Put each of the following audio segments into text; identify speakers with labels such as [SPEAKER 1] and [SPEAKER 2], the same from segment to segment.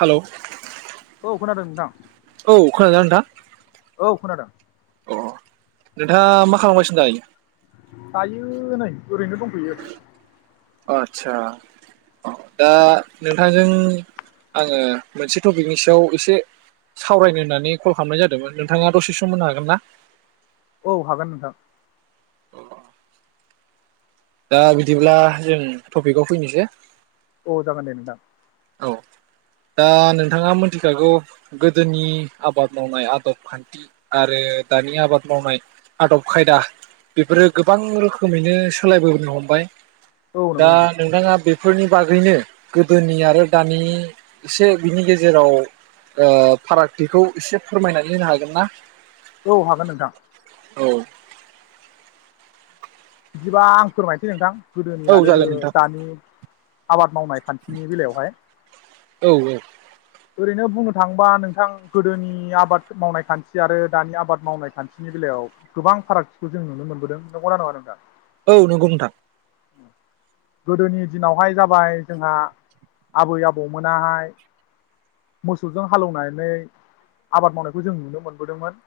[SPEAKER 1] Hello
[SPEAKER 2] खोनादों नोंथां?
[SPEAKER 1] औ खोनादों ना नोंथां?
[SPEAKER 2] औ खोनादों ।
[SPEAKER 1] अ नोंथाङा मा खालामगासिनो दायो?
[SPEAKER 2] आयो नै ओरैनो दंफैयो ।
[SPEAKER 1] आदसा औ दा नोंथांजों आंङो मोनसे टपिकनि सायाव एसे सावरायनो होननानै कल खालामनाय जादोंमोन नोंथाङा दसे सम मोननो हागोन ना?
[SPEAKER 2] औ हागोन नोंथां ।
[SPEAKER 1] दा बिदिब्ला जों टपिकआव फैनोसै ।
[SPEAKER 2] औ जागोन दे नोंथां ।
[SPEAKER 1] औ दा नोंथाङा मोनथिखागौ गोदोनि आबाद मावनाय आदब खान्थि आरो दानि आबाद मावनाय आदब खायदा बेफोरो गोबां रोखोमैनो सोलायबोनो हमबाय ।
[SPEAKER 2] औ
[SPEAKER 1] दा
[SPEAKER 2] नंगौ नोंथां
[SPEAKER 1] नोंथाङा बे फोरनि बागैनो गोदोनि आरो दानि एसे बिनि गेजेराव ओ फारागथिखौ एसे फोरमायनानै होनो हागोन ना?
[SPEAKER 2] औ हागोन नोंथां ।
[SPEAKER 1] औ
[SPEAKER 2] बिदिबा आं फोरमायनोसै नोंथां । गोदोनि
[SPEAKER 1] औ
[SPEAKER 2] आरो
[SPEAKER 1] जागोन नोंथां
[SPEAKER 2] दानि आबाद मावनाय खान्थिनि बेलायावहाय
[SPEAKER 1] औ
[SPEAKER 2] । ओरैनो बुंनो थाङोबा नोंथां गोदोनि आबाद मावनाय खान्थि आरो दानि आबाद मावनाय खान्थिनि बेलायाव गोबां फारागथिखौ जों नुनो मोनबोदों नंगौना नङा नोंथां
[SPEAKER 1] औ नंगौ नोंथां ।
[SPEAKER 2] गोदोनि दिनावहाय जाबाय जोंहा आबै आबौमोनाहाय मोसौजों हालौवनानै आबाद मावनायखौ जों नुनो मोनबोदोंमोन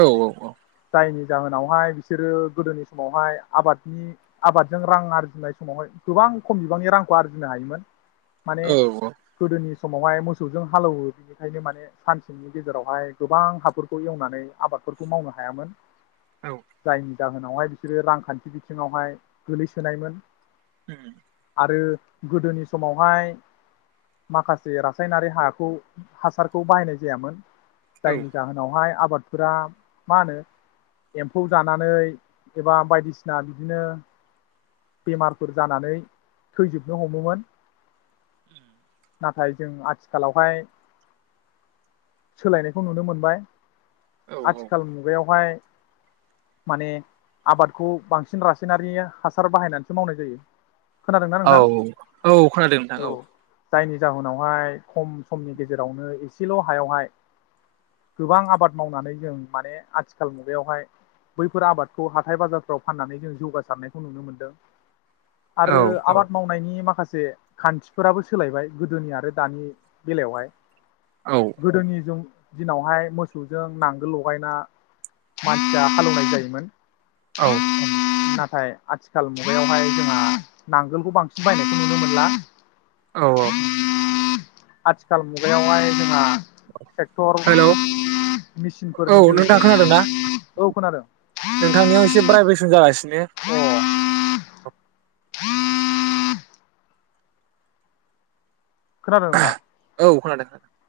[SPEAKER 1] औ औ औ
[SPEAKER 2] जायनि जाहोनावहाय बिसोरो गोदोनि समावहाय आबादनि आबादजों रां आरजिनाय समावहाय गोबां खम बिबांनि रांखौ आरजिनो हायोमोन । माने
[SPEAKER 1] औ
[SPEAKER 2] गोदोनि समावहाय मोसौजों हालौवो बिनिखायनो माने सानसेनि गेजेरावहाय गोबां हाफोरखौ एवनानै आबादफोरखौ मावनो हायामोन।
[SPEAKER 1] औ
[SPEAKER 2] जायनि जाहोनावहाय बिसोर रांखान्थि बिथिङावहाय गोलैसोनायमोन
[SPEAKER 1] उम
[SPEAKER 2] आरो गोदोनि समावहाय माखासे रासायनारि हाखौ हासारखौ बाहायनाय जायामोन
[SPEAKER 1] औ
[SPEAKER 2] जायनि जाहोनावहाय आ आबादफोरा मा होनो एम्फौ जानानै एबा बायदिसिना बायदिसिना बिदिनो बेमारफोर जानानै थैजोबनो हमोमोन ।
[SPEAKER 1] उम
[SPEAKER 2] नाथाय जों आथिखालावहाय सोलायनायखौ नुनो मोनबाय आथिखाल मुगायावहाय माने आबादखौ बांसिन रासायनारि हासार बाहायनानैसो मावनाय जायो ।
[SPEAKER 1] औ औ खोनादों नोंथां औ ।
[SPEAKER 2] जायनि जाहोनावहाय खम समनि गेजेरावनो एसेल हायावहाय गोबां आबाद मावनानै जों माने आथिखाल मुगायावहाय बैफोर आबादखौ हाथाय बाजार फ्राव फाननानै जों जौगासारनायखौ नुनो मोनदों । आरो
[SPEAKER 1] औ
[SPEAKER 2] आबाद मावनायनि माखासे जे खान्थिफोराबो सोलायबाय गोदोनि आरो दानि बेलायावहाय
[SPEAKER 1] औ
[SPEAKER 2] । गोदोनि जों दिनावहाय मोसौजों नांगोल लगायना मानसिया हालौवनाय जायोमोन ।
[SPEAKER 1] औ ।
[SPEAKER 2] नाथाय आथिखाल मुगायावहाय जोंहा नांगोलखौ बांसिन बायनायखौ नुनो मोनला ।
[SPEAKER 1] औ औ ।
[SPEAKER 2] आथिखाल मुगायावहाय जोंहा
[SPEAKER 1] हेल' औ
[SPEAKER 2] ट्रेक्टर मेसिनफोरनि
[SPEAKER 1] नोंथां
[SPEAKER 2] जोहैजों
[SPEAKER 1] खोनादों ना
[SPEAKER 2] औ खोनादों
[SPEAKER 1] प्रायबेसन जागासिनो [unintelligible]
[SPEAKER 2] अ खोनादों नोंथां
[SPEAKER 1] औ खोनादों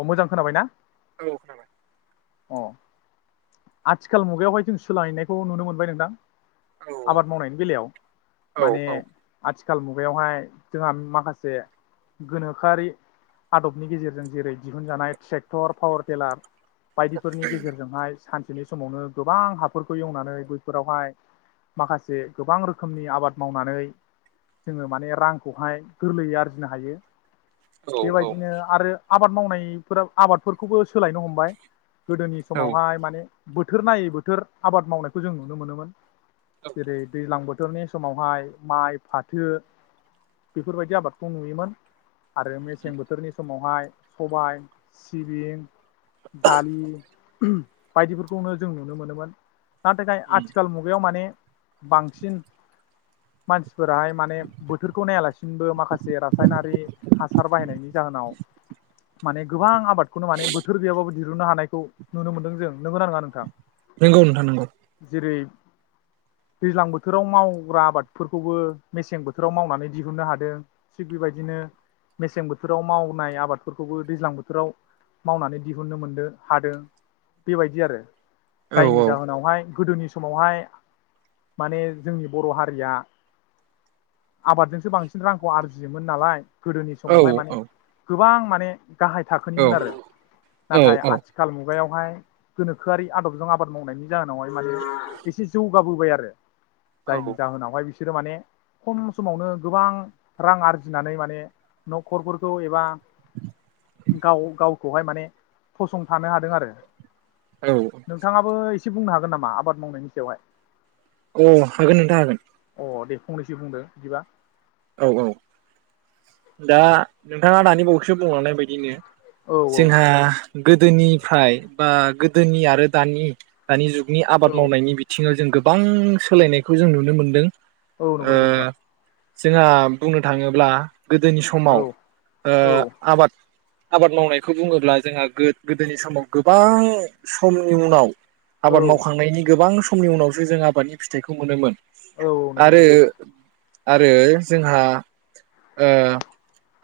[SPEAKER 2] अ मोजां खोनाबाय ना?
[SPEAKER 1] औ खोनाबाय ।
[SPEAKER 2] अ आथिखाल मुगायावहाय जों सोलायनायखौ नुनो मोनबाय नोंथां
[SPEAKER 1] औ
[SPEAKER 2] । आबाद मावनायनि बेलायाव
[SPEAKER 1] औ
[SPEAKER 2] माने
[SPEAKER 1] औ
[SPEAKER 2] आथि खाल मुगायावहाय जोंहा माखासे गोनो खोआरि आदबनि गेजेरजों जेरै दिहुनजानाय ट्रेक्टर पावार टेलार बायदिफोरनि गेजेरजोंहाय सान बिनि समावनो गोबां हाफोरखौ एवनानै बैफोरावहाय माखासे गोबां रोखोमनि आबाद मावनानै जोङो माने रांखौहाय गोरलैयै आरजिनो हायो ।
[SPEAKER 1] औ
[SPEAKER 2] बेबायदिनो
[SPEAKER 1] औ
[SPEAKER 2] आरो आबाद मावनायफोरा आबादफोरखौबो सोलायनो हमबाय । गोदोनि
[SPEAKER 1] औ
[SPEAKER 2] समावहाय माने बोथोर नायै बोथोर आबाद मावनायखौ जों नुनो मोनोमोन, जेरै दैज्लां बोथ बोथोरनि समावहाय माइ फाथो बेफोरबायदि आबादखौ नुयोमोन आरो मेसें बोथोरनि समाव माय सबाय सिबिं दालि बायदिफोरखौनो जों नुनो मोनोमोन, ना थाखाय आथिखाल मुगायाव माने, बांसिन मानसिफोराहाय माने बोथोरखौ नायालासिनोबो माखासे रासायनारि, हासार बाहायनायनि जाहोनाव माने गोबां आबादखौनो माने बोथोर गैयाबाबो दिरुननो हानायखौ नुनो मोन्दों जों नोंगो ना नोङा नोंथां,
[SPEAKER 1] नंगौ नोंथा नंगौ
[SPEAKER 2] जेरै दैज्लां बोथोराव मावग्रा आबादफोरखौबो मेसें बोथोराव मावनानै दिहुननो हादों थिग बेबायदिनो, मेसें बोथोराव मावनाय आबादफोरखौबो दैज्लां बोथोराव मावनानै दिहुनो मोनदों हादों बेबायदि आरो
[SPEAKER 1] औ औ
[SPEAKER 2] जायनि जाहोनावहाय, गोदोनि समावहाय माने जोंनि बर' हारिया आबादजोंसो बांसिन रांखौ आरजियोमोन नालाय, गोदोनि समावहाय माने
[SPEAKER 1] औ
[SPEAKER 2] गोबां माने गाहाय थाखोनिमोन आरो
[SPEAKER 1] औ
[SPEAKER 2] नाथाय आथिखाल मुग बिगायावहाय गोनोखोआरि आदबजों आबाद मावनायनि जाहोनावहाय माने एसे जौ बाबोबाय आरो जायनि जाहोनावहाय बिसोर बिसोरो माने खम समावनो गोबां रां आरजिनानै माने, न'खरफोरखौ एबा गाव गाव बहाय माने फसंथानो हादों आरो
[SPEAKER 1] औ
[SPEAKER 2] नोंथाङाबो एस इसे बुंनो हागोन नामा आबाद मावनायनि सायावहाय,
[SPEAKER 1] अ हागोन नोंथां हागोन,
[SPEAKER 2] अ दे फंनैसो बुंदो बिदिबा
[SPEAKER 1] औ औ दा नोंथाङा दानि बावैसो बुंलांनाय बायदिनो
[SPEAKER 2] औ औ
[SPEAKER 1] जोंहा
[SPEAKER 2] औ
[SPEAKER 1] गोदोनिफ्राय बा गोदोनि आरो दानि दानि जुग नि आबाद मावनायनि बिथिङाव जों गो बां सोलायनायखौ जों नुनो मोनदों,
[SPEAKER 2] औ नंगौ नंगौ नोंथां,
[SPEAKER 1] जोङा बुंनो थाङोब्ला गोदोनि समाव
[SPEAKER 2] औ
[SPEAKER 1] ओ
[SPEAKER 2] औ
[SPEAKER 1] आबाद आबाद मावनायखौ बुङोब्ला जोंहा गोद गोदोनि समाव गोबां समनि उनाव आबाद मावखांनायनि गोबां स समनि उनावसो जों आबादनि फिथाइखौ मोनोमोन
[SPEAKER 2] औ नंगौ
[SPEAKER 1] आरो
[SPEAKER 2] नंगौ नोंथां
[SPEAKER 1] [unintelligible] जोंहा ओ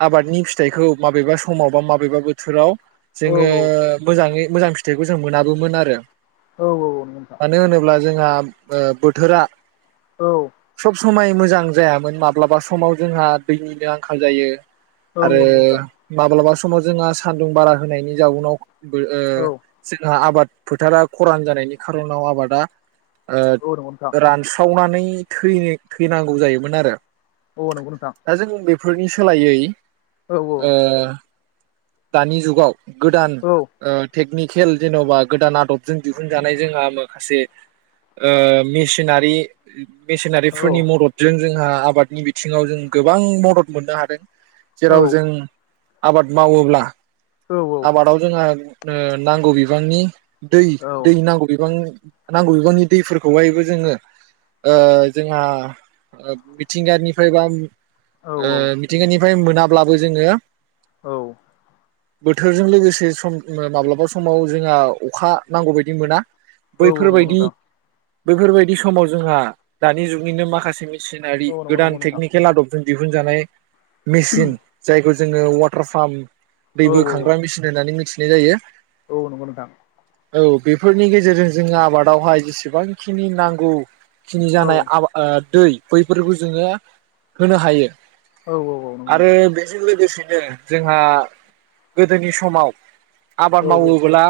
[SPEAKER 1] आबादनि फिथाइखौ माबेबा समाव बा माबेबा बोथोराव
[SPEAKER 2] औ
[SPEAKER 1] जोङो मोजाङै मोजां फिथाइखौ जों मोनाबोमोन आरो
[SPEAKER 2] औ औ नंगो नोंथां
[SPEAKER 1] मानो होनोब्ला जोंहा ओ बोथोरा
[SPEAKER 2] औ
[SPEAKER 1] सबस समाय मोजां जायामोन माब्लाबा समाव जोंहा दैनिनो आंखाल जायो
[SPEAKER 2] औ
[SPEAKER 1] आरो
[SPEAKER 2] नंगौ नोंथां
[SPEAKER 1] माब्लाबा स समाव जोंहा सान्दुं बारा होनायनि जाउनाव बो ओ
[SPEAKER 2] औ
[SPEAKER 1] जोंहा आबाद फोथारा खरान जानायनि खारनाव आबादा ओ
[SPEAKER 2] औ नंगौ नोंथां
[SPEAKER 1] रानस्रावनानै [unintelligible] थैनांगौ जायोमोन आरो
[SPEAKER 2] औ नंगो नोंथां
[SPEAKER 1] फोरनि सोलायै
[SPEAKER 2] औ
[SPEAKER 1] ओ दानि जुगाव गोदान
[SPEAKER 2] औ
[SPEAKER 1] ओ टेकनिक खेल जेन'बा गोदान आदब जों दिहुनजानाय जोंहा माखासे ओ मिसिनारि
[SPEAKER 2] औ
[SPEAKER 1] मेसिनारिफोरनि मददजों जोंहा आबाद नि बिथिङाव जों गोबां मदद मोननो हादों। जेराव जों आबाद मावोब्ला आबादाव जोंहा ओ नांगौ बिबांनि दै दै नांगौ बिबां नांगौ बिबांनि दैफोरखौहायबो जोङो ओ जोंहा मिथिंगानिफ्राय बा
[SPEAKER 2] औ
[SPEAKER 1] ओ मिथिंगानि फ्राय मोनाब्लाबो जोङो
[SPEAKER 2] औ
[SPEAKER 1] बोथोरजों लोगोसे सम ओ माब्लाबा समाव जोंहा अखा नांगौ बायदि मोना।
[SPEAKER 2] औ नोंगौ नोंथां।
[SPEAKER 1] बेफोरबायदि समाव जोंहा दानि जुगनिनो माखासे सिनारि
[SPEAKER 2] औ नंगौ नंगौ
[SPEAKER 1] गोदान
[SPEAKER 2] नोंथां
[SPEAKER 1] टेक्निकेल आदबजों दिहुनजानाय मिसिन जायखौ जोङो वाटार फार्म। दै
[SPEAKER 2] औ
[SPEAKER 1] बोखांग्रा मिसिन होननानै मिथि नाय जायो।
[SPEAKER 2] औ नोंगौ नोंथां।
[SPEAKER 1] औ बेफोरनि गेजेरजों जोंङो आबादावहाय जेसेबांखिनि नांगौ खिनि
[SPEAKER 2] औ
[SPEAKER 1] जानाय आबा ओ दै बैफोरखौ जोङो होनो हायो।
[SPEAKER 2] औ औ नंगौ
[SPEAKER 1] आरो
[SPEAKER 2] नोंथां औ
[SPEAKER 1] बेजों लोगोसे ओ जोंहा गोदोनि समाव आबाद
[SPEAKER 2] औ
[SPEAKER 1] मावोबोला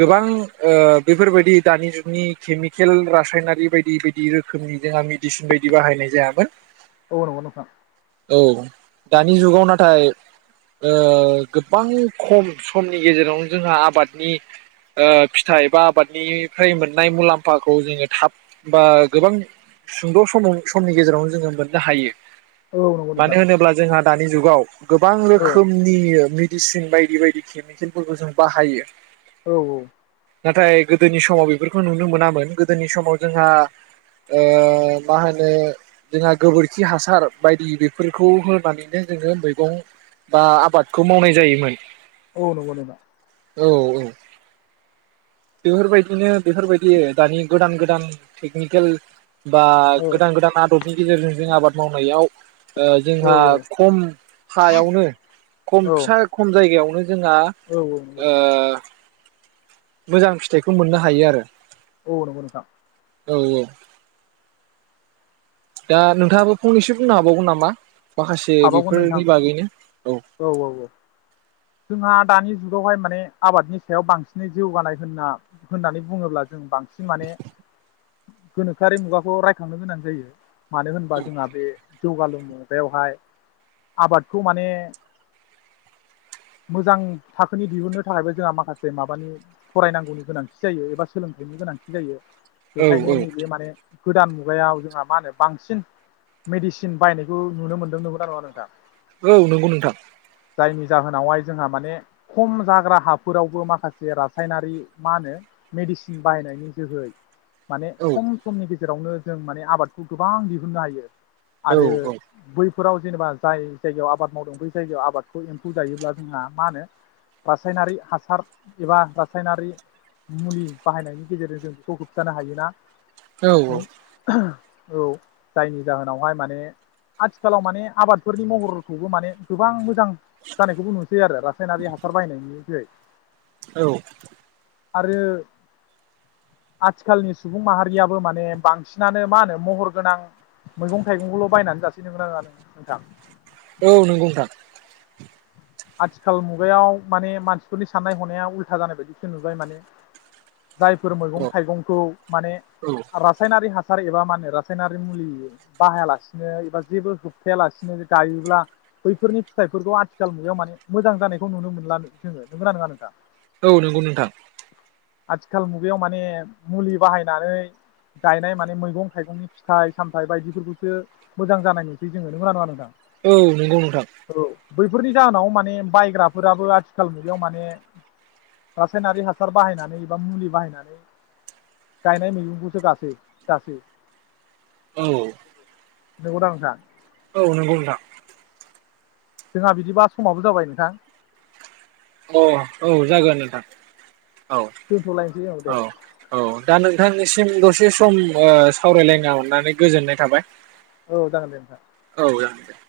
[SPEAKER 1] गोबां ओ बेफोरबायदि दानि जुगनि खिमिकेल रासायनारि बायदि बायदि रोखोमनि जोंहा मेडिसिन बायदि बाहायनाय जायामोन।
[SPEAKER 2] औ नोंगौ नोंथां।
[SPEAKER 1] औ दानि जुगाव नाथाय ओ गोबां खम समनि गेजेरावनो जोंहा आबादनि ओ फिथाइ बा आबादनिफ्राय मोननाय मुलाम्फाखौ जोङो थाब बा गोबां सुंद समाव समनि गेजेरावनो जोङो मोननो हायो मानो
[SPEAKER 2] औ नंगौ नोंथां औ नंगौ नोंथां औ
[SPEAKER 1] होनोब्ला जोंहा दानि जुगाव गोबां रोखोमनि ओ मेसिन बायदि बायदि केमिकेलफोरखौ जों बाहायो
[SPEAKER 2] औ औ
[SPEAKER 1] नाथाय गोदोनि समाव बेफोरखौ नुनो मोनामोन गोदोनि समाव जोंहा ओ मा होनो ओ जोंहा गोबोरखि हासार बायदि बेफोरखौ होनानैनो जोङो मैगं बा आबादखौ मावनाय जायोमोन
[SPEAKER 2] औ नगौ नोंथां
[SPEAKER 1] औ औ बेफोरबायदिनो बेफोरबायदि दानि गोदान गोदान टेकनिकेल बा गोदान गोदान आदब नि गेजेरजों जों आबाद मावनायाव ओ जोंहा खम हायावनो खम फिसा जायगायावनो जोंहा ओ मोजां फिथाइखौ मोननो हायो आरो।
[SPEAKER 2] औ नंगौ नोंथां।
[SPEAKER 1] औ औ। दा नोंथाङाबो फंनैसो बुंनो हाबावगोन नामा। माखासे
[SPEAKER 2] हाबावगोन नोंथां
[SPEAKER 1] बेफोरनि बागैनो। औ
[SPEAKER 2] औ औ जोंहा दानि जुगावहाय माने आबादनि सायाव बांसिनै जौगानाय होनना होननानै बुङोब्ला जों बां सिन माने गोनोखोआरि मुगाखौ रायखांनो गोनां जायो। मानो होनबा जोंहा बे जौगालु मुगायावहाय आबादखौ माने मोजां थाखोनि दिहुननो थाखायबो जोंहा माखासे माबानि फरायनांगौनि गोनांथि जायो एबा सोलोंथाइनि गोनांथि जायो।
[SPEAKER 1] औ
[SPEAKER 2] बेखायनो
[SPEAKER 1] औ
[SPEAKER 2] नैबे माने गोदान मुगायाव जोंहा मा होनो बांसिन मेडिसिन बायनायखौ नुनो मोनदों नंगौना नङा नोंथां।
[SPEAKER 1] औ नंगौ नोंथां।
[SPEAKER 2] जायनि जाहोनावहाय जोंहा माने खम जाग्रा हाफोरावबो माखासे रासायनारि मा होनो मेडिसिन बाहायनायनि जोहै माने
[SPEAKER 1] औ
[SPEAKER 2] खम समनि जेरावनो जों माने आबादखौ गोबां दिहुननो हायो।
[SPEAKER 1] औ
[SPEAKER 2] आरो बै फोराव जेनेबा जाय जायगायाव आबाद मावदों बै जायगायाव आबादखौ एम्फौ जायोब्ला जोंहा मा होनो रासायनारि हासार एबा रासायनारि मुलि बाहायनायनि गेजेरजों जों बेखौ होबथानो हायोना। औ। औ जायनि जाहोनावहाय माने आथिखालाव माने आबादफोरनि महरखौबो माने गोबां मोजां जानायखौ बुंनोसै आरो रासायनारि हासार बायनायनि जोहै।
[SPEAKER 1] औ।
[SPEAKER 2] आरो आथिखालनि सुबुं माहारियाबो माने बांसिनानो मा होनो महर गोनां मैगं थाइगंखौल' बायनानै जासै नोंगो ना नोंङा नोंथां?
[SPEAKER 1] औ नोंगौ नोंथां।
[SPEAKER 2] आथिखाल मुगायाव माने मानसिफोरनि साननाय हनाया उल्था जानाय बायदिसो नुबाय माने जायफोर
[SPEAKER 1] औ
[SPEAKER 2] मैगं थाइगंखौ माने
[SPEAKER 1] औ
[SPEAKER 2] रासायनारि हास सार एबा मा होनो रासायनारि मुलि बाहायालासिनो एबा जेबो जोबथायालासिनो गायोब्ला बैफोरनि फिथाइफोरखौ आथि साल मुगायाव माने मोजां जानायखौ नुनो मोनला जोङो नो जोंङो नोंगो ना नोंङा नोंथां?
[SPEAKER 1] औ नोंगौ नोंथां।
[SPEAKER 2] आथिखाल मुगायाव माने मुलि बाहायनानै गायनाय माने मैगं थाइगंनि फिथाइ सामथाइ बायदिफोरखौसो मोजां जानाय नुसै जोङो नोंगौ ना नङा नोंथां?
[SPEAKER 1] औ नोंगौ नोंथां।
[SPEAKER 2] औ बैफोरनि जाहोनाव माने बायग्राफोराबो आथिखाल मुगायाव माने रासायनारि हासार बाहायनानै एबा मुलि बाहायनानै गायनाय मैगंखौसो गासै जासै।
[SPEAKER 1] औ
[SPEAKER 2] न गदांखा [inaudible]
[SPEAKER 1] औ नंगौ नोंथां
[SPEAKER 2] जोंहा बिदिबा समाबो जाबाय नोंथां।
[SPEAKER 1] अ औ जागोन नोंथां। औ
[SPEAKER 2] दोनथ'लायसै औ दे
[SPEAKER 1] औ दा नोंथांनिसिम दसे सम ओ सावरायलायनो हानानै गोजोननाय थाबाय।
[SPEAKER 2] औ जागोन दे नोंथां।
[SPEAKER 1] ज ज द [inaudible]